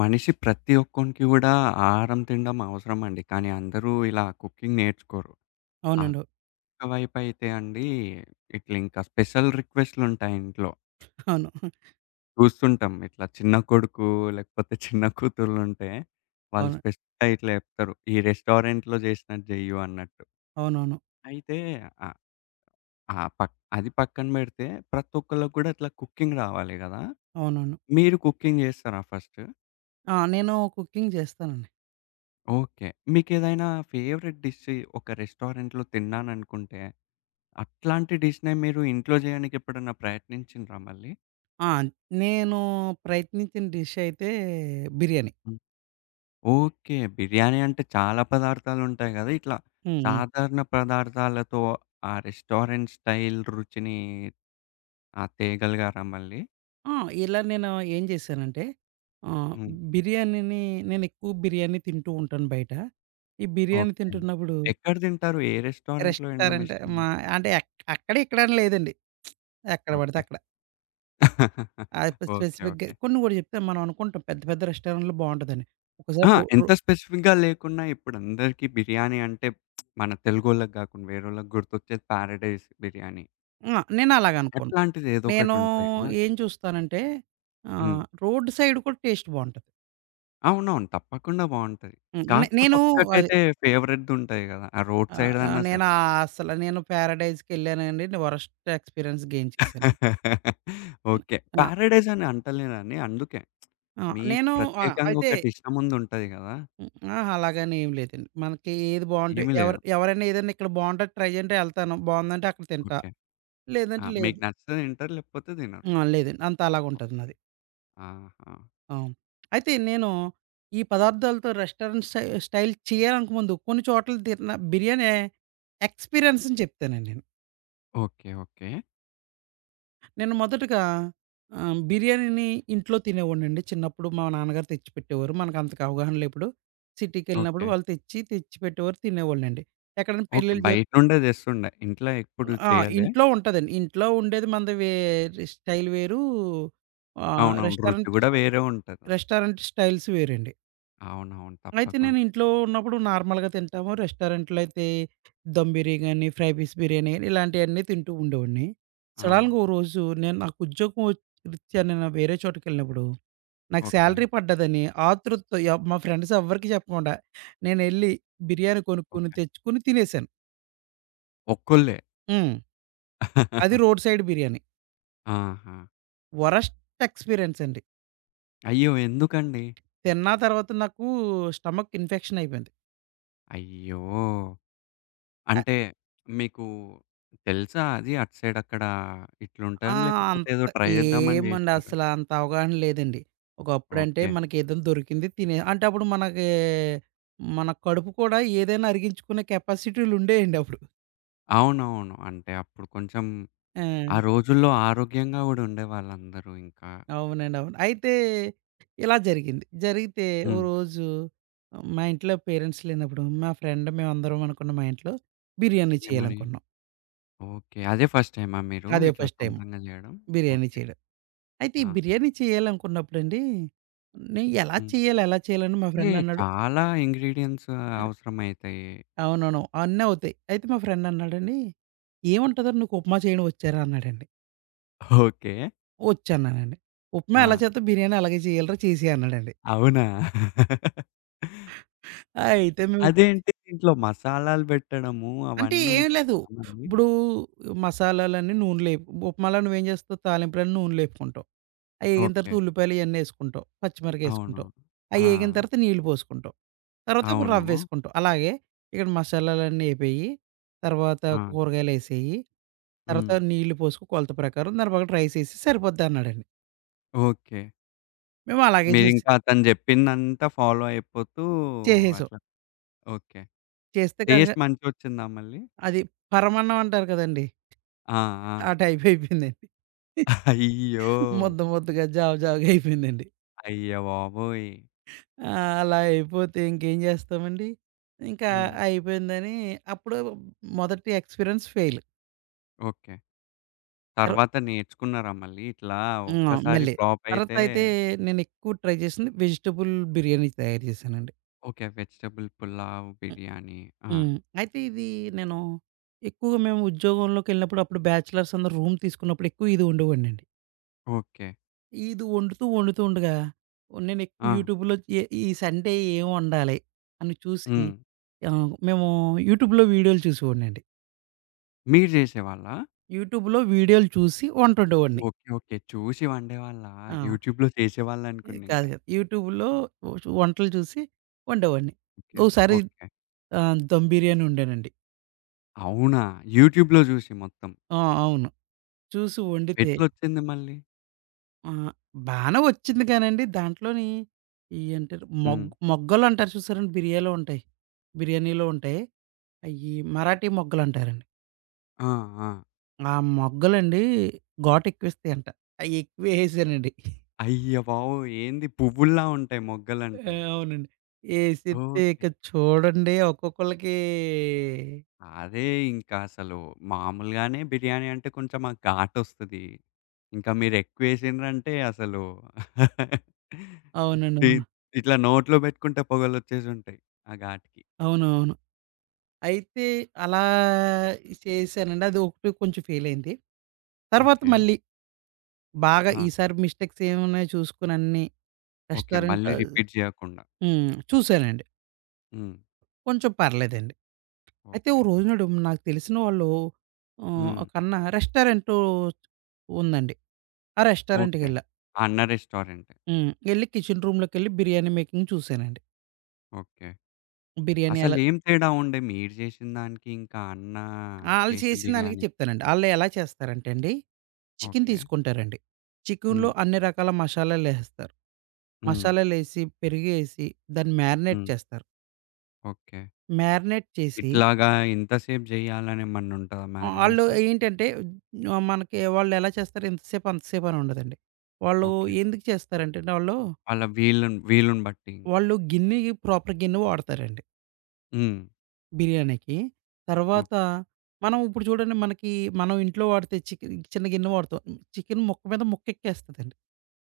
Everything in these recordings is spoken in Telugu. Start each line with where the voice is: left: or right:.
left: మనిషి ప్రతి ఒక్కనికి కూడా, ఆహారం తినడం అవసరమండి. కానీ, అందరూ ఇలా, కుకింగ్ నేర్చుకోరు. అక్
right: అవునండి.
left: ఒకవైపైతే అండి, ఇట్లింకా స్పెషల్ రిక్వెస్టులుంటాయి ఇంట్లో.
right: అవును.
left: చూస్తుంటాం. ఇట్లా చిన్న కొడుకు, లేకపోతే చిన్న కూతుర్లుంటే, వాళ్ళు
right: అవును.
left: స్పెస్టయి ఇట్లా చేప్తరు. ఈ రెస్టారెంట్‌లో జేసినట్టు జేయ్యు అన్నట్టు.
right: అవునవును.
left: అయితే, ఆ ఆ! పక్ అది పక్కన పెడితే, ప్రతి ఒక్కళ్ళకి కూడా, ఇట్లా కుకింగ్ రావాలి గదా!
right: అవునవును.
left: మీరు కుకింగ్ జేస్తారా ఫస్ట్?
right: ఆ! నేను కుకింగ్ జేస్తానండి.
left: ఓకే. మీకేదైనా ఫేవరెట్ డిష్ ఒక రెస్టారెంట్‌లో తిన్నాననుకుంటే, అట్లాంటి డిష్‌నే మీరు ఇంట్లో జేయనికెప్పుడైనా ప్రయత్నించిండ్రా మళ్ళీ?
right: ఆ! నేను, ప్రయత్నించిన డిషయితే, బిర్యానీ.
left: హ్మ్. ఓకే. బిర్యానీ అంటే, చాలా పదార్థాలుంటాయి గదా! ఇట్లా.
right: హ్మ్. హ్మ్.
left: సాధారణ పదార్ధాలతో ఆ రెస్టారెంట్ స్టైల్ రుచిని ఆ! తేగలిగారా మళ్ళీ?
right: ఆ! ఇలా నేను ఏం చేశానంటే, ఆహ్,
left: హ్మ్.
right: బిర్యానీని నేనెక్కువ బిర్యానీ తింటూంటాను బయట. ఈ బిర్యానీ
left: ఓకే.
right: తింటున్నప్పుడు
left: ఎక్కడ తింటారు? ఏ రెస్టారెంట్‌లో
right: రెస్టారెంట్
left: ఎమిష్టం మీకు?
right: మా అంటే, ఎక్ అక్కడిక్కడని లేదండి. ఎక్కడ పడితే
left: ఓకే.
right: అక్కడ. ఆ యొక్క
left: ఓకే.
right: స్పెసిఫిక్‌గా
left: ఓకే.
right: కొన్ని కూడా చెప్తే, మనం అనుకుంటాం. పెద్ద పెద్ద రెస్టారెంట్‌లో బావుంటదని. ఒకసారి
left: అహ!
right: రు రు
left: ఎంత స్పెసిఫిక్‌గా లేకున్నా ఇప్పుడందరికీ బిర్యానీ అంటే, మన తెలుగోళ్ళకి గాకుండా, వేరోళ్ళకి గుర్తొచ్చేది, 'ప్యారడైస్ బిర్యానీ.'
right: హ్మ్. ఆ! నేను అలాగనుకోను.
left: ఎట్లాంటిది ఏదో
right: నేను
left: ఒకటుంటాయి గదా!
right: ఏం చూస్తానంటే,
left: హ్మ్.
right: ఆహ్, రోడ్డు సైడ్ కూడా టేస్ట్ బావుంటది.
left: అవునవును. తప్పకుండా బావుంటది.
right: హ్మ్. నే
left: కాకపోతే
right: నేను అది
left: ఒక్కటైతే ఫేవరెట్‌దుంటాయి కదా! ఆ రోడ్
right: ఆ!
left: సైడ్‌దన్నా
right: ఆహ్,
left: అన్నా సరే.
right: నేనాసల నేను పారడైజకెళ్ళానండి. నేను వరస్ట్ ఎక్స్పీరియన్స్ గెయిన్ చేసాను. హ్మ్.
left: ఓకే.
right: ఆ!
left: ప్యారడైసని అంటలేనని అందుకే.
right: ఆ!
left: మీకు
right: నేను ఆ!
left: ప్రత్యేకంగా
right: అయితే
left: ఒకటి ఇష్టముంది ఉంటది గదా!
right: హ్మ్. ఆ! అలాగానే ఏం లేదండి. మనకి ఏది బావుంటె
left: ఏమి
right: ఎవర్
left: లేవు.
right: ఎవరన్నా, ఏదన్నా ఇక్కడ బావుంటె అది ట్రై జేయంటే యెళ్తాను. బావుందంటే అక్కడ తింటా.
left: ఓకే. ఆ!
right: లేదంటే
left: మీకు
right: లేదు.
left: నచ్చితే తింటరు లేకపోతే తినరు.
right: ఆ! లేదండి. అంత అలాగా ఉంటది నాది.
left: ఆహా!
right: అవును. అయితే నేను ఈ పదార్థాలతో రెస్టారెంట్ స్టై స్టైల్ చేయాలనుకో ముందు, కొన్ని చోట్లలు తిన్న బిర్యాని ఎక్స్‌పీరియన్స్‌ని చెప్తానండి నేను.
left: ఓకే. ఓకే.
right: నేను మొదటగా ఆహ్, బిర్యానీని ఇంట్లో తినేవాడినండి. చిన్నప్పుడు మా నాన్నగారు తెచ్చిపెట్టేవారు. మనకంతకు అవగాహనలేప్పుడు సిటీకెళ్ళినప్పుడు
left: ఓకే.
right: వాళ్ళు తెచ్చి తెచ్చి పెట్టేవారు తినేవాన్నండి. ఎక్కడైనా
left: ఓకే.
right: పెళ్ళిళ్ళ జరు
left: బయట నుండే తెస్తుండే. ఇంట్లో ఎప్పుడు
right: ఆ!
left: చేయలే?
right: ఇంట్లో ఉంటదండి. ఇంట్లో ఉండేది మనది వేరి స్టైల్ వేరు. ఆహ్,
left: అవునవును. రుచి
right: రెస్టారెంట్
left: కూడా
right: చ
left: వేరే ఉంటది అసలు.
right: రెస్టారెంట్ స్టైల్స్ వేరండి.
left: అవునవును.
right: అయితే నేను
left: తప్పకుండా.
right: ఇంట్లో ఉన్నప్పుడు నార్మల్‌గా తింటాము. రెస్టారెంట్‌లో అయితే దమ్ బిరి గాని, ఫ్రై పీస్ బిర్యానీ గాని ఇలాంటియన్నీ తింటూ ఉండేవాడిని.
left: ఆ!
right: సడెన్‌గ ఓ రోజు నేను నాకు ఉద్యోగం వచ్ రిత్యా నేను వేరే చోటకెళ్ళినప్పుడు. నాకు
left: ఓకే.
right: శాలరీ పడ్డదని, ఆతృతతో ఎవ్ మా ఫ్రెండ్సెవ్వరికీ చెప్పకుండా, నేనెళ్ళి బిర్యానీ కొనుక్కొని
left: ఓకే.
right: తెచ్చుకొని తినేసాను.
left: ఒక్కోళ్ళే.
right: హ్మ్. అది రోడ్ సైడ్ బిర్యానీ.
left: ఆహా!
right: వరస్ట్ ఎక్స్పీరియన్స్ అండి.
left: అయ్యో! ఎందుకండి?
right: తిన్న తర్వాత నాకు స్టమక్ ఇన్ఫెక్షన్ అయిపోయింది.
left: అయ్యో!
right: అ
left: అంటే, మీకు తెలుసా అది అటు సైడ్ అక్కడ
right: ఆ!
left: ఇట్లుంటదని లేకపోతే ఏదో
right: అంత
left: ట్రై జేద్దామని
right: ఏమండి
left: జేసారా?
right: అసలు అంత అవగాహన లేదండి. ఒకప్పుడంటే
left: ఓకే.
right: మనక ఏదైనా దొరికింది తినే అంటే అప్పుడు మనకి మన కడుపు కూడా ఏదైనా అరిగించుకునే కెపాసిటీలు ఉండేయండి అప్పుడు.
left: అవునవును. అంటే అప్పుడు కొంచెం ఆ
right: ఆ!
left: రోజుల్లో ఆరోగ్యంగా గూడా ఉండేవాళ్ళందరూ ఇంకా.
right: అవునండి. అవును. అయితే. ఇలా జరిగింది. జరిగితే ఓ
left: హ్మ్.
right: రోజు మా ఇంట్లో పేరెంట్స్ లేనప్పుడు మా ఫ్రెండ్ మేమందరం అనుకున్నం మా ఇంట్లో బిర్యానీ
left: ఏమని?
right: చేయాలనుకున్నాం.
left: ఓకే. అదే ఫస్ట్ టైమా మీరు?
right: అదే
left: ఇట్లా
right: ఫస్ట్ టైము.
left: సొంతంగా జేయడం?
right: బిర్యానీ
left: ఓకే.
right: చేయడం. అయితే ఈ
left: ఆ!
right: బిర్యానీ చేయాలనుకున్నప్పుడండి. నే ఎలా
left: హ్మ్.
right: చేయాలి? ఎలా చేయాలని మా
left: హే!
right: ఫ్రెండ్ అన్నాడు?
left: చాలా ఇంగ్రీడియెంట్స్
right: అ
left: అవసరమైతాయి.
right: అవునవును. అవన్నీ అవుతాయి. అయితే మా ఫ్రెండ్ అన్నాడండి. ఏముంటద నీకు ఉప్మా చేయండి వచ్చారా అన్నాడండి?
left: ఓకే.
right: ఒచ్చన్నానండి. ఉప్మ ఎలా
left: ఆ!
right: చేతాం బిర్యానీ అలాగే చేయాలిరా చేసేయి అన్నాడండి.
left: అవునా?
right: అయితే మేం
left: అదేంటి దీంట్లో మసాలాలు పెట్టడము
right: అంటే
left: అవన్నీ
right: ఏమి లేదు. ఇప్పుడు మసాలాలన్నీ నూనెలో ఏపు ఉప్మాాల నువ్వేం జేస్తావు తాలింపులన్నీ నూనెలో ఎపుకుంటావు. అయి
left: ఓకే.
right: ఏగింతర్వాత ఉల్లిపాయలు ఇయన్నీ ఎసుకుంటావు.
left: అవును.
right: పచ్చిమిరగాయేసుకుంటాం.
left: ఆ!
right: అయ్యేగింతర్వాత నీళ్ళు పోసుకుంటాం. తర్వాత ఒక
left: అవును.
right: రవ్వేసుకుంటావు. అలాగే. ఇక్కడ మసాలాలన్నీ అయిపోయి. తర్వాత
left: ఆ!
right: కూరగాయలెసేయి. తర్వాత
left: హ్మ్.
right: నీళ్ళు పోసుకొ కొలత ప్రకారం. దాని ప్రకారం రైస్ ఎసెసేయి సరిపోద్దన్నాడండి.
left: ఓకే.
right: మేము అలాగే చేసాం.
left: మీరింకా అతను జెప్పిందంతా ఫాలో అయిపోతూ
right: చేసేశావు.
left: అట్లా ఓకే.
right: చేస్తే గనక
left: టేస్ట్ మంచిగొచ్చిందా మళ్ళీ?
right: అది పరమాన్నం అంటారు కదండి!
left: ఆ!
right: ఆ
left: ఆ!
right: టైప్ అయిపోయిందండి.
left: అయ్యో!
right: ముద్ద ముద్దగా జావ జావగా అయిపోయిందండి.
left: అయ్య బాబోయ్!
right: ఆ! అలా అయిపోతే ఇంకేం చేస్తామండి? ఇంకా
left: హ్మ్.
right: అయిపోయిందని అప్పుడు మొదటి ఎక్స్‌పీరియన్స్ ఫెయిల్.
left: ఓకే.
right: తరు
left: తర్వాత నేర్చుకున్నారా మళ్ళీ? ఇట్లా
right: హ్మ్!
left: ఒక్కసారి
right: మళ్ళీ.
left: ఫ్లాప్
right: తర్వాత
left: అయితే
right: అయితే నేనెక్కువ ట్రై జేసింది. వెజిటబుల్ బిర్యానీ తయారు చేశానండి.
left: ఓకే. వెజిటబుల్ పులావ్,
right: హ్మ్,
left: బిర్యానీ. ఆ!
right: హ్మ్. అయితే ఇది నేను ఎక్కువగా మేము ఉద్యోగంలోకిెళ్ళినప్పుడు అప్పుడు బ్యాచలర్స్ అందరు రూమ్ తీసుకున్నప్పుడు ఎక్కువ ఇది వండేవాడినండి.
left: ఓకే.
right: ఇది వండుతూ వండుతూ ఉండగా, నేను ఎక్కువ
left: ఆ!
right: యూట్యూబ్‌లో ఎ ఈ సండే ఏమి వండాలి? అని చూసి
left: హ్మ్.
right: ఆహ్, మేము యూట్యూబ్‌లో వీడియోలు చూసేవాడినండి.
left: మీరు జేసేవాళ్ళా?
right: యూట్యూబ్‌లో వీడియోలు చూసి వంటొండేవాడిని.
left: ఓకే. ఓకే. చూసి వండేవాళ్ళా
right: ఆ!
left: యూట్యూబ్‌లో
right: ఏ
left: చేసేవాళ్ళనుకున్న
right: కాదు,
left: ఇంకా.
right: కాదు. యూట్యూబ్‌లో వు వంటలు చూసి ఉండెవాడిని.
left: ఓకె.
right: Oh sorry
left: okay.
right: ఆహ్, దమ్ బిర్యానీ వొండానండి.
left: అవునా యూట్యూబ్‌లో జూసి మొత్తం.
right: ఆ! అవును. చూసి వండితే
left: ఎట్లొచ్చింది మళ్ళీ?
right: ఆ! బానే వచ్చిందిగానండి, దాంట్లోని ఏంటారు మొగ్
left: హ్మ్.
right: మొగ్గలు అంటారు చూసారండి? బిర్యాలో ఉంటాయి. బిర్యానీలో ఉంటాయి. అయ్యి మరాఠీ మొగ్గలు అంటారండి.
left: ఆ! ఆ!
right: ఆ మొగ్గలండి ఘోటెక్కువేస్తాయంట. అయెక్కువేసేసానండి.
left: అయ్య బాబోయి! ఏంది పువ్వుల్లా ఉంటాయి
right: ఆ!
left: మొగ్గలంటే.
right: అవునండి. ఏసితే
left: ఓకే.
right: ఇక చూడండి ఒక్కొక్కళ్ళకి
left: అదే, ఇంకా అసలు మామూలుగానే బిర్యానీ అంటే కొంచెం ఆ ఘాటొస్తది. ఇంకా మీరు ఎక్కువేసిన్రంటే అసలు
right: అవునండి. అవును.
left: తీత్ ఇట్లా నోట్లో పెట్టుకుంటే పొగలు వచ్చేసుంటయి ఆ ఘాటుకి.
right: అవును, అవును. అయితే అలా చేశానండి. అదొకటి కొంచెం ఫెయిల్ అయింది. తర్వాత
left: ఓకే.
right: మళ్ళీ, బాగా
left: ఆ!
right: ఈసారి మిస్టేక్స్ ఏమేమున్నాయి చూసుకోని అన్ని,
left: ఓకే.
right: రెస్టారెంట్
left: మళ్ళీ రిపీట్ చేయకుండా.
right: హ్మ్. చూసానండి.
left: హ్మ్.
right: కొంచెం పర్లేదండి. అయితే ఓ
left: ఓకే.
right: రోజునాడు నాకు తెలిసిన వాళ్ళు, ఆహ్,
left: హ్మ్.
right: ఒకన్న రెస్టారెంటు ఉందండి. ఆ
left: ఓకే.
right: రెస్టారెంటుకెళ్ళా.
left: అన్న రెస్టారెంట్.
right: హ్మ్. వెళ్లి కిచెన్ రూమ్‌లో కెళ్ళి బిర్యానీ మేకింగ్ చూశానండి.
left: ఓకే.
right: బిర్యానీ
left: అసలు
right: ఎలా
left: ఏం తేడా ఉండె. మీరు చేసిన దానికి, ఇంకా అన్నా
right: ఆళ్ళు
left: చేసే
right: చేసిన దానినికి
left: బిర్యానీకి?
right: చెప్తానండి. ఆళ్ళు ఎలా చేస్తారంటే అండి, చికెను
left: ఓకే.
right: తీసుకుంటారండి. చికెనులో
left: హ్మ్.
right: అన్ని రకాల మషాలాలు లేహెస్తారు.
left: హ్మ్.
right: మసాలాలేసి, పెరిగేసి, దాన్ని మారినేట్
left: హ్మ్.
right: చేస్తారు.
left: ఓకే.
right: మ్యారినేట్ చేసి
left: ఇట్లాగా ఇంతసేపు జేయాలనేమన్నా ఉంటదా,
right: ఆ! వళ్ళు
left: మారినేషన్?
right: ఏంటంటే ఆహ్, మనకి వాళ్ళేలా చేస్తారు. ఇంతసేపు అంతసేపు అని ఉండదండి. వాళ్ళు
left: ఓకే.
right: ఎందుకు చేస్తారంటేండి ఆళ్ళు
left: ఆళ్ళ వీళ్ళను వీలుని బట్టి ఇంక.
right: వాళ్ళు గిన్నికి ప్రాపర్ గిన్ని వాడతారండి.
left: హ్మ్.
right: బిర్యానీకి. తర్వాత
left: ఓకే.
right: మనం ఇప్పుడు చూడండి, మనకి మనం ఇంట్లో వాడితే చికెను చిన్న గిన్నె వాడతాం. చికెను ముక్క మీద ముక్క ఎక్కేస్తదండి.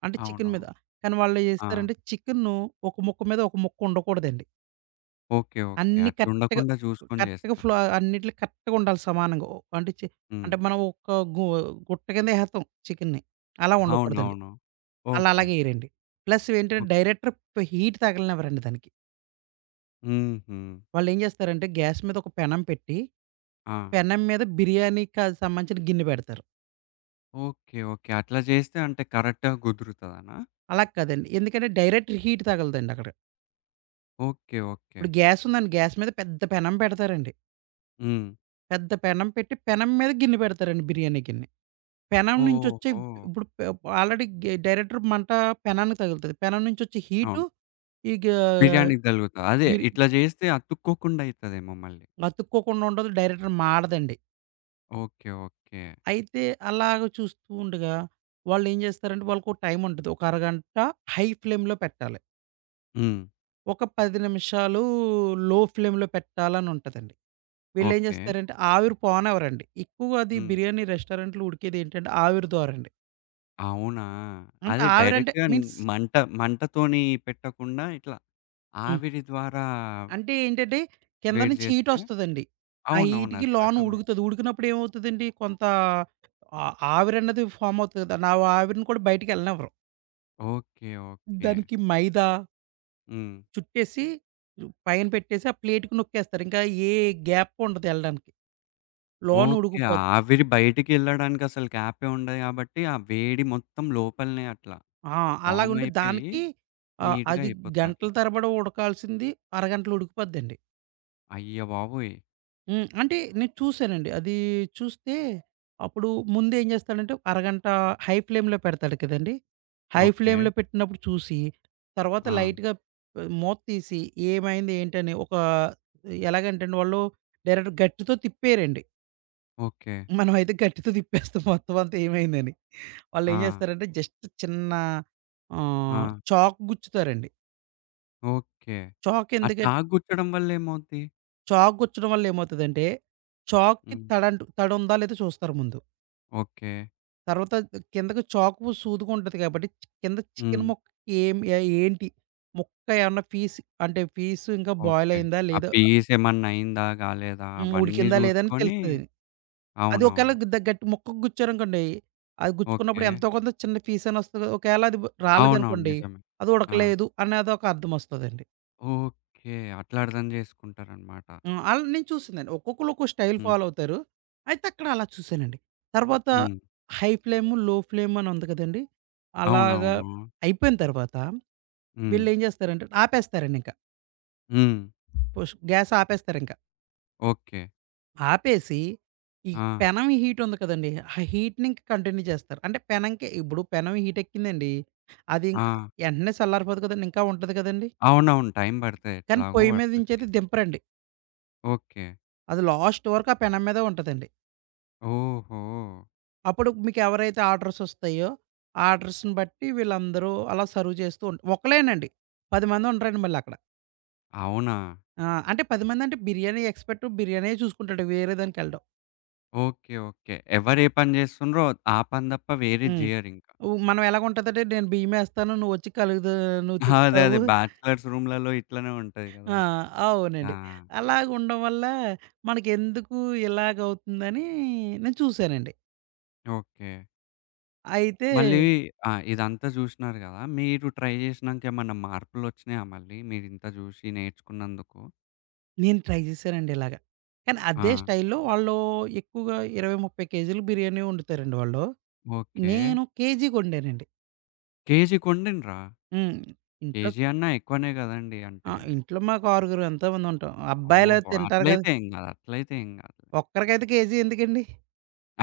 right: అంటే
left: అవును.
right: చికెన్ మీద కానీ, వాళ్ళు ఏ
left: ఆ!
right: చేస్తారంటే చికెను ఒక ముక్క మీద ఒక ముక్క ఉండకూడదండి.
left: ఓకే. ఓకే.
right: అన్ని
left: అట్లు
right: కరెక్ట్‌గా
left: ఉండకుండా జూసుకొని
right: కరెక్ట్‌గా
left: జేస్తారు.
right: ఫ్లో అన్నిట్లి కరెక్ట్‌గా ఉండాలి సమానంగా. ఓ అంటే చే
left: హ్మ్.
right: అంటే మనం ఒక గు గుట్ట కింద ఏహెతాం చికెన్ని. అలా ఉండకూడదండి.
left: అవునవును.
right: అళ్ళ
left: ఓకే.
right: అలాగేయరండి. ప్లస్ ఏంటంటే,
left: ఓహ్!
right: డైరెక్టర్ హీట్ తాగలేనేవరండి దానికి.
left: హుహు.
right: వాళ్ళేం చేస్తారంటే గ్యాస్ మీద ఒక పెనం పెట్టి,
left: ఆ!
right: పెనం మీద బిర్యానీ కాని సంబంధించిన గిన్నె పెడతారు.
left: ఓకే. ఓకే. అట్లా చేస్తే, అంటే కరెక్ట్‌గా కుదురుతదనా?
right: అలా కాదండి. ఎందుకంటే, డైరెక్ట్ హీట్ తగగలదండి అక్కడ.
left: ఓకే.
right: ఇప్పుడు
left: ఓకే.
right: గ్యాస్ ఉందండి. గ్యాస్ మీద పెద్ద పెనం పెడతారండి.
left: హ్మ్.
right: పెద్ద పెనం పెట్టి, పెనం మీద గిన్నె పెడతారండి బిర్యానీ గిన్ని. పెనం నుంచి వచ్చే ఇప్
left: ఓహో!
right: ఇప్పుడు పె ఆల్రెడీ గె డైరెక్టర్ మంట పెనాన్నికి తగులుతది. పెనం నుంచి వచ్చే హీటు.
left: అవును.
right: ఇగా,
left: బిర్యానీకి తలుగుతా. అదే,
right: మీరు
left: ఇట్లా చేస్తే అతుక్కోకుండా అయితదేమో మళ్ళీ.
right: అతుక్కోకుండా ఉండదు. డైరెక్టర్ మాడదండి.
left: ఓకే. ఓకే.
right: అయితే అలాగ చూస్తూ ఉండగా, వాళ్ళేం చేస్తారంటే, వాళ్ళకో టైం ఉంటది. ఒక అరగంట హై ఫ్లేమ్‌లో పెట్టాలి.
left: హ్మ్.
right: ఒక 10 నిమిషాలు లో ఫ్లేమ్‌లో పెట్టాలని ఉంటదండి. వీళ్ళేం
left: ఓకే.
right: చేస్తారంటే, ఆవిరి పోనివరండి. ఎక్కువగా అది
left: హ్మ్.
right: బిర్యానీ రెస్టారెంట్‌లో ఉడికేది ఏంటంటే ఆవిరి ద్వారండి.
left: అవునా!
right: అంటే
left: అది
right: ఆవిరంటే
left: డైరెక్ట్‌గా
right: మీన్స్
left: మంట మంటతోని పెట్టకుండా, ఇట్లా
right: హ్మ్.
left: ఆవిరి ద్వారా...
right: అంటే ఏంటంటే, కింద
left: వేడి
right: నుంచి హీట్
left: చేస్తే
right: వస్తదండి. ఆ
left: అవునవును
right: హీట్‌కి
left: అది
right: లోన
left: అర్థమైంది.
right: ఉడుగుతది. ఉడికినప్పుడు ఏమవుతదండి, కొంత ఆహ్, ఆవిరన్నది ఫామ్ అవుతుది కదా! నా ఆవిరిని కూడా బయటికెళ్ళనేవ్వరు.
left: ఓకే. ఓకే.
right: దానికి మైదా
left: హ్మ్.
right: చుట్టేసి, పైన పెట్టేసి, ఆ ప్లేట్‍కి నొక్కేస్తారు. ఇంకా, ఏ గ్యాపు ఉండదు ఎళ్ళడానికి, లోన
left: ఓకే,
right: ఉడికుపోద్
left: ఆవిరి బయటికెళ్ళడానికి అసలు గ్యాప్పే ఉండదు కాబట్టి, ఆ వేడి మొత్తం లోపలనే అట్లా.
right: ఆ!
left: ఫామ్
right: అలాగుండి
left: అయిపోయి,
right: దానికి, ఆహ్,
left: నీట్‌గా
right: అది గంటల
left: అయిపోతది.
right: తరబడి ఉడకాల్సింది. అరగంటలో ఉడికుపోద్దండి.
left: అయ్య బాబోయ్!
right: హ్మ్. అంటే నేను చూసానండి. అదీ చూస్తే, అప్పుడు ముందేం చేస్తాడంటే, అరగంట హై ఫ్లేమ్‌లో పెడతాడు కదండీ! High
left: okay.
right: ఫ్లేమ్‌లో పెట్టినప్పుడు చూసి, తర్వాత
left: ఆ!
right: లైట్‍గా మూత్తీసి ఏమైంది, ఏంటని ఒక ఎలాగంటేండి వాళ్ళు, డైరెక్ట్‌గా గరిటితో తిప్పేరండి.
left: ఓకే.
right: మనమైతే గరిటితో తిప్పేస్తాం, మొత్తం అంతా ఏమైందని. వాళ్ళు ఏం
left: ఆ!
right: చేస్తారంటే జస్ట్ చిన్న, ఆహ్,
left: ఆ!
right: చాకు గుచ్చుతారండి.
left: ఓకే.
right: చాకు
left: ఆ
right: ఎందుకం
left: చాకు గుచ్చడం వల్ల ఏమవుద్ది?
right: చాకు గుచ్చడం వల్ల ఏమవుతదంటే, చాక్కి
left: హ్మ్.
right: తడంటు తడి ఉందా? లేదా చూస్తారు ముందు.
left: ఓకే.
right: తర్వాత ఆహ్, కిందకి చాకు సూదిగా ఉంటది కాబట్టి, చ్ కింద చికెన్
left: హ్మ్.
right: ముక్కకి ఏం య ఏంటి? ముక్క ఏమన్నా, పీస్ అంటే, పీస్ ఇంకా బొయిల్
left: ఓకే.
right: అయిందా
left: ఆ
right: లేదా?
left: పీస్ ఏమన్నా అయిందా? గాలేదా,
right: హ్మ్.
left: అవన్నీ
right: ఉడికిందా? లేదా? అని
left: చూసుకోని
right: తెలుత్తది. అది ఒకేళ
left: అవునవును.
right: గ ద గట్టి ముక్కకి గుచ్చారనుకోండి. అది గుచ్చుకున్నప్పుడు
left: ఓకే.
right: ఎంతో కొంత చిన్న పీస్ అన్నా వస్తది కదా! ఒకేళ అది
left: అవునవును.
right: రాలేదనుకోండి.
left: నిజమే.
right: అది
left: ఆ!
right: ఉడకలేదు అనేదొక అర్థమొస్తదండి.
left: ఓకే. అట్లా అర్థం చేసుకుంటారనమాట.
right: హ్మ్. అళ్ళ నేను చూసిందండి. ఒక్కొక్కళ్ళు ఒక్క స్టైల్
left: హ్మ్.
right: ఫాలో అవుతారు. అయితే అక్కడ అలా చూసానండి. తర్వాత
left: హ్మ్.
right: హై ఫ్లేము, లో ఫ్లేమ్ అని ఉంది కదండీ! అలాగా.
left: అవునవును.
right: అయిపోయిన తర్వాత
left: హ్మ్.
right: వీళ్ళేం చేస్తారంటే, ఆపేస్తారండి ఇంక.
left: హ్మ్.
right: పుష్ గ్యాస్ ఆపేస్తారుంకా.
left: ఓకే.
right: ఆపేసి, ఈ
left: ఆ!
right: పెనం హీట్ ఉంది కదండీ. ఆ హీట్‌ని ఇంకా కంటిన్యూ చేస్తారు. అంటే పెనంకి ఇప్పుడు పెనమి హీట్ ఎక్కిందండి, అది ఇంకా
left: ఆ!
right: ఎంటనే సల్లారిపోదు కదండీ! ఇంకా ఉంటది కదండీ!
left: అవునవును. టైం పడతాయి.
right: కానీ
left: ఎట్లాగో
right: పొయ్యి మీద
left: పడతది.
right: నుంచేది దింపరండి.
left: ఓకే.
right: అది లాస్ట్ వరకు ఆ పెనం మీదే ఉంటదండి.
left: ఓహో!
right: అప్పుడు మీకెవరైతే ఆర్డర్స్ వస్తాయో, ఆర్డర్స్‌ని బట్టి వీళ్ళందరూ అలా సర్వ్ చేస్తూ ఉంటా ఒకళ్లేనండి. 10 మంది ఉండరండి మళ్ళీ అక్కడ.
left: అవునా!
right: ఆ! అంటే 10 మందంటే, బిర్యానీ ఎక్స్పర్ట్ బిర్యానీయే చూసుకుంటాడు వేరే దానికేళ్ళడు.
left: ఓకే. ఓకే. ఎవరు ఏ పని చేేస్తుండ్రో, ఆ పని తప్ప వేరేది
right: హ్మ్.
left: జేయరింకా.
right: ఉ మనం ఎలాగుంటదంటే, నేను బియ్యం ఏస్తాను, నువ్వొచ్చి కలుగుతా నువ్వు
left: ఆ! అదే,
right: తిప్పుతావు.
left: అదే. బ్యాచ్లర్స్ రూములలో ఇట్లనే ఉంటది కదా!
right: ఆ!
left: ఆ!
right: అవునండి. అలాగా ఉండడం వల్ల, మనకెందుకు ఇలాగవుతుందని నేను చూసానండి.
left: ఓకే.
right: అయితే
left: మళ్ళీ ఆహ్, ఇదంతా చూషినారు కదా! మీరు ట్రై చేసినాంకేమన్నా మార్పులొచ్చినాయా మళ్ళీ? మీరింత చూషి నేర్చుకున్నందుకు?
right: నేను ట్రై చేసానండి ఇలాగ. కానీ, అదే
left: ఆ!
right: స్టైల్‌లో వాళ్ళు ఎక్కువగా 20, 30 కేజీలు బిర్యానీ వండుతారండి వాళ్ళు.
left: ఓకే.
right: నేను కేజీ కొండానండి.
left: కేజీ కొన్నిండ్ర?
right: హ్మ్. ఇంట్లో
left: కేజీ అన్నా ఎక్కువనే కదండీ!
right: ఆ!
left: అంటే
right: ఇంట్లో మాకు ఆరుగురం ఎంతోమంది ఉంటాం,
left: ఓహో!
right: అబ్బాయిలయితే తింటారు కదా!
left: అట్లైతే ఏం కాదు. అట్లైతే ఏం కాదు.
right: ఒక్కరికైతే కేజీ ఎందుకండి?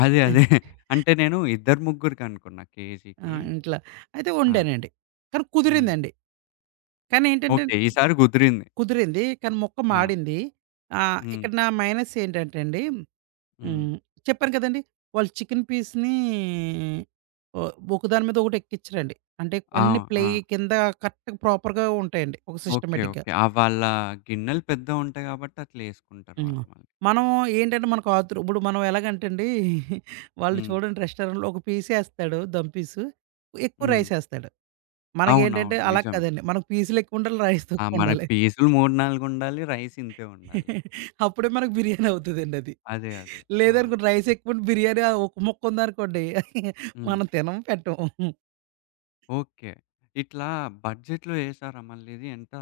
left: అదే
right: ఆ!
left: అదే. అంటే నేను ఇద్దరు, ముగ్గురికనుకున్నా
right: ఆ!
left: కేజీకి.
right: ఇంట్లా. అయితే
left: ఆ!
right: వండానండి. కానీ,
left: హ్మ్.
right: కుదిరిందండి. కానీ, ఏంటంటన్
left: ఓకే. ఈసారి కుదిరింది.
right: కుదిరింది. కానీ మొక్కం
left: ఆ!
right: మాడింది. ఆహ్,
left: హ్మ్.
right: ఇక్కడ నా మైనస్ ఏంటంటే అండి,
left: హ్మ్.
right: హ్మ్. చెప్పాను కదండీ! వాళ్ళ చికెను పీసుని, ఓ ఒక దాని మీద ఒకటి ఎక్కిచ్చరండి. అంటే కొన్ని
left: ఆవ్
right: ప్లేయ్
left: ఆ!
right: కింద కరెక్ట్‌గా ప్రాపర్‌గా ఉంటాయండి. ఒక
left: ఓకే.
right: సిస్టమేటిక్‌గా.
left: ఓకే. ఆ వాళ్ళ గిన్నెలు పెద్దవుంటాయి కాబట్టి, అట్లేసుకుంటారు
right: హ్మ్.
left: వాళ్ళు మళ్ళీ.
right: మనం ఏంటంటే, మనకు ఆతురు ఇప్పుడు మనం ఎలాగంటండి, వాళ్ళు
left: హ్మ్.
right: చూడండి రెస్టారెంట్‌లో, ఒక పీసేస్తాడు. దమ్ పీసు. ఎక్కువ
left: హ్మ్.
right: రైసేస్తాడు. మనకేంటంటే,
left: అవునవును.
right: అలా
left: నిజమే.
right: కాదండి. మనకు పీసులెక్కువుండాలి. రైస్
left: ఆ! మనకి
right: తక్కువుండాలి.
left: పీసులు 3, 4 ఉండాలి. రైస్ ఇంతే ఉండాలి.
right: అప్పుడే మనకు బిర్యానీ అవుతదండది.
left: అదే అదే. ఆ!
right: లేదనుకోండి, రైస్ ఎక్కువుండి బిర్యానీ ఆ ఒక్క ముక్క ఉందనుకోండి,
left: హ్మ్.
right: మనం తినం, పెట్టం.
left: ఓకే. ఇట్లా బడ్జెట్‌లో జేసారా మళ్ళీ ఇది? ఎంత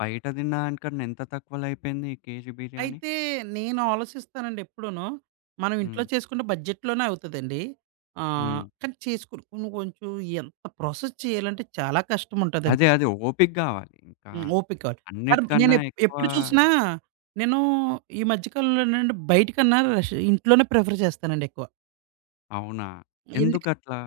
left: బయట తిన్న దానికన్న ఎంత తక్కువలో అయిపోయింది ఈ కేజీ బిర్యానీ?
right: అయితే నేను ఆలోసిస్తానండి ఎప్పుడునూ, మనం ఇంట్లో
left: హ్మ్.
right: చేసుకుంటే బడ్జెట్‌లోనే అవుతదండి. ఆహ్,
left: హ్మ్.
right: కానీ చేసుకొని కొన్ని కొంచెం ఎంత ప్రాసెస్ చేయాలంటే చాలా కష్టముంటాదండి.
left: అదే అది ఓపిక గావాలి. ఇంకా
right: హ్మ్. ఓపికా. కానీ, నేను
left: అన్నిటికన్నా
right: ఎప్
left: ఎక్కువా
right: ఎప్పుడు చూసినా, నేనూ ఈ మధ్య కాలంలో నేటంటే, బయటికన్నా రష్ ఇంట్లోనే ప్రిఫర్ చేస్తానండి ఎక్కువ.
left: అవునా!
right: ఎందుకు
left: ఎందుకట్లా?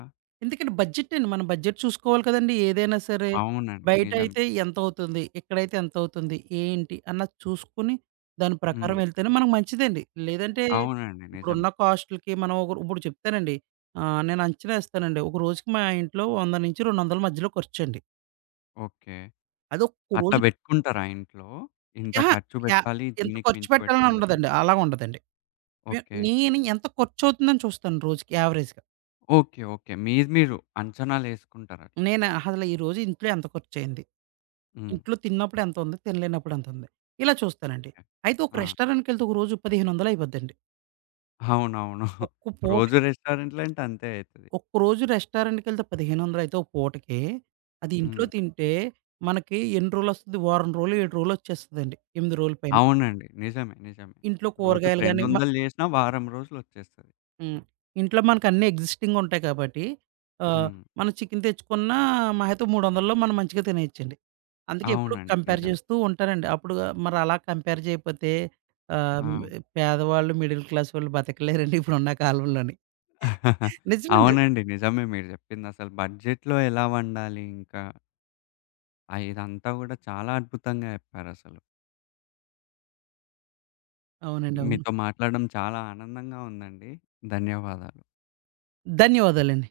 right: ఎందుకంటే, బడ్జెట్టండి. మనం బడ్జెట్ చూసుకోవాలి కదండీ! ఏదైనా సరే.
left: అవునండి. నిజమే.
right: బయటయితే ఎంతవుతుంది? ఇక్కడైతే ఎంతవుతుంది? ఏంటి? అన్నది చూసుకొని, దాని
left: హ్మ్.
right: ప్రకారం వెళ్తేనే మనకు మంచిదండి. లేదంటే
left: అవునండి. నిజమే.
right: ఇప్పుడున్న కాస్టులుకి మనం ఒకరు ఇప్పుడు చెప్తానండి. ఆహ్, నేనంచనా ఏస్తానండి. ఒక రోజుకి మా ఇంట్లో 100-200 మధ్యలో ఖర్చండి.
left: ఓకే.
right: అదొక్క
left: అట్లా
right: రోజు
left: పెట్టుకుంటారా ఇంట్లో? ఇంత
right: అహా!
left: ఖర్చు
right: యాహ్!
left: పెట్టాలి?
right: ఇంత
left: దీనికి
right: ఖర్చు
left: మించి
right: పెట్టాలని
left: పెట్టద్దని?
right: ఉండదండి. అలాగుండదండి. నే
left: ఓకే.
right: నేను ఎంత ఖర్చవుతుందని చూస్తాను రోజుకి యావరేజ్‌గా.
left: ఓకే. ఓకే. మీరు మీరు అంచనాలేసుకుంటారట్లా?
right: నేను అహ ద ఈ రోజు ఇంట్లో ఎంత ఖర్చయింది.
left: హ్మ్.
right: ఇంట్లో తిన్నప్పుడెంతుంది? తినలేనప్పుడెంతుంది? ఇలా చూస్తానండి.
left: ఓకే.
right: అయితే ఒక
left: ఆ!
right: రెస్టారెంట్‌కెళ్తే ఒక రోజుకి పదిహేనొందలైపోద్దండి.
left: అవునవును.
right: ఒక్క
left: రోజు
right: పూటకి
left: రెస్టారెంట్‌లో అంటే అంతే అయితది.
right: ఒక్క రోజు రెస్టారెంట్‌కెళ్తే పదిహేనొందలైతే ఒక పూటకి, అది ఇంట్లో
left: హ్మ్.
right: తింటే, మనకి ఎన్ని రోజులొస్తది? వారం రోలు, 7 రోజులొచ్చేస్తదండి. 8 రోల పైన.
left: అవునండి. నిజమే, నిజమే.
right: ఇంట్లో
left: రోజుకి
right: కూరగాయలు గాని మ
left: 200 చేసినా వారం రోజులొచ్చేస్తది.
right: హ్మ్. ఇంట్లో మనకన్ని ఎగ్జిస్టింగుంటాయి కాబట్టి, ఆహ్,
left: హ్మ్.
right: మనం చికెన్ తెచ్చుకున్న మాహా అయితే, 300లో మనం మంచిగా తినేయొచ్చండి. అందుకే ఎప్పుడు
left: అవునండి.
right: కంపేర్
left: నిజమే.
right: చేస్తూ ఉంటానండి. అప్పుడు మరలా కంపేర్ చేయపోతే, ఆహ్, హ్మ్
left: ఆ!
right: పేదవాళ్ళు, మిడిల్ క్లాస్ వాళ్ళు బతకలేరండి ఇప్పుడున్న కాలంలోని. నిజమండి.
left: అవునండి. నిజమే మీరు చెప్పిందసలు బడ్జెట్‌లో ఎలా వండాలి ఇంకా? ఆ! ఇదంతా కూడా చాలా అద్భుతంగా చెప్పారసలు.
right: అవునండి. అవును.
left: మీతో మాట్లాడడం చాలా ఆనందంగా ఉందండి. ధన్యవాదాలు.
right: ధన్యవాదాలండి.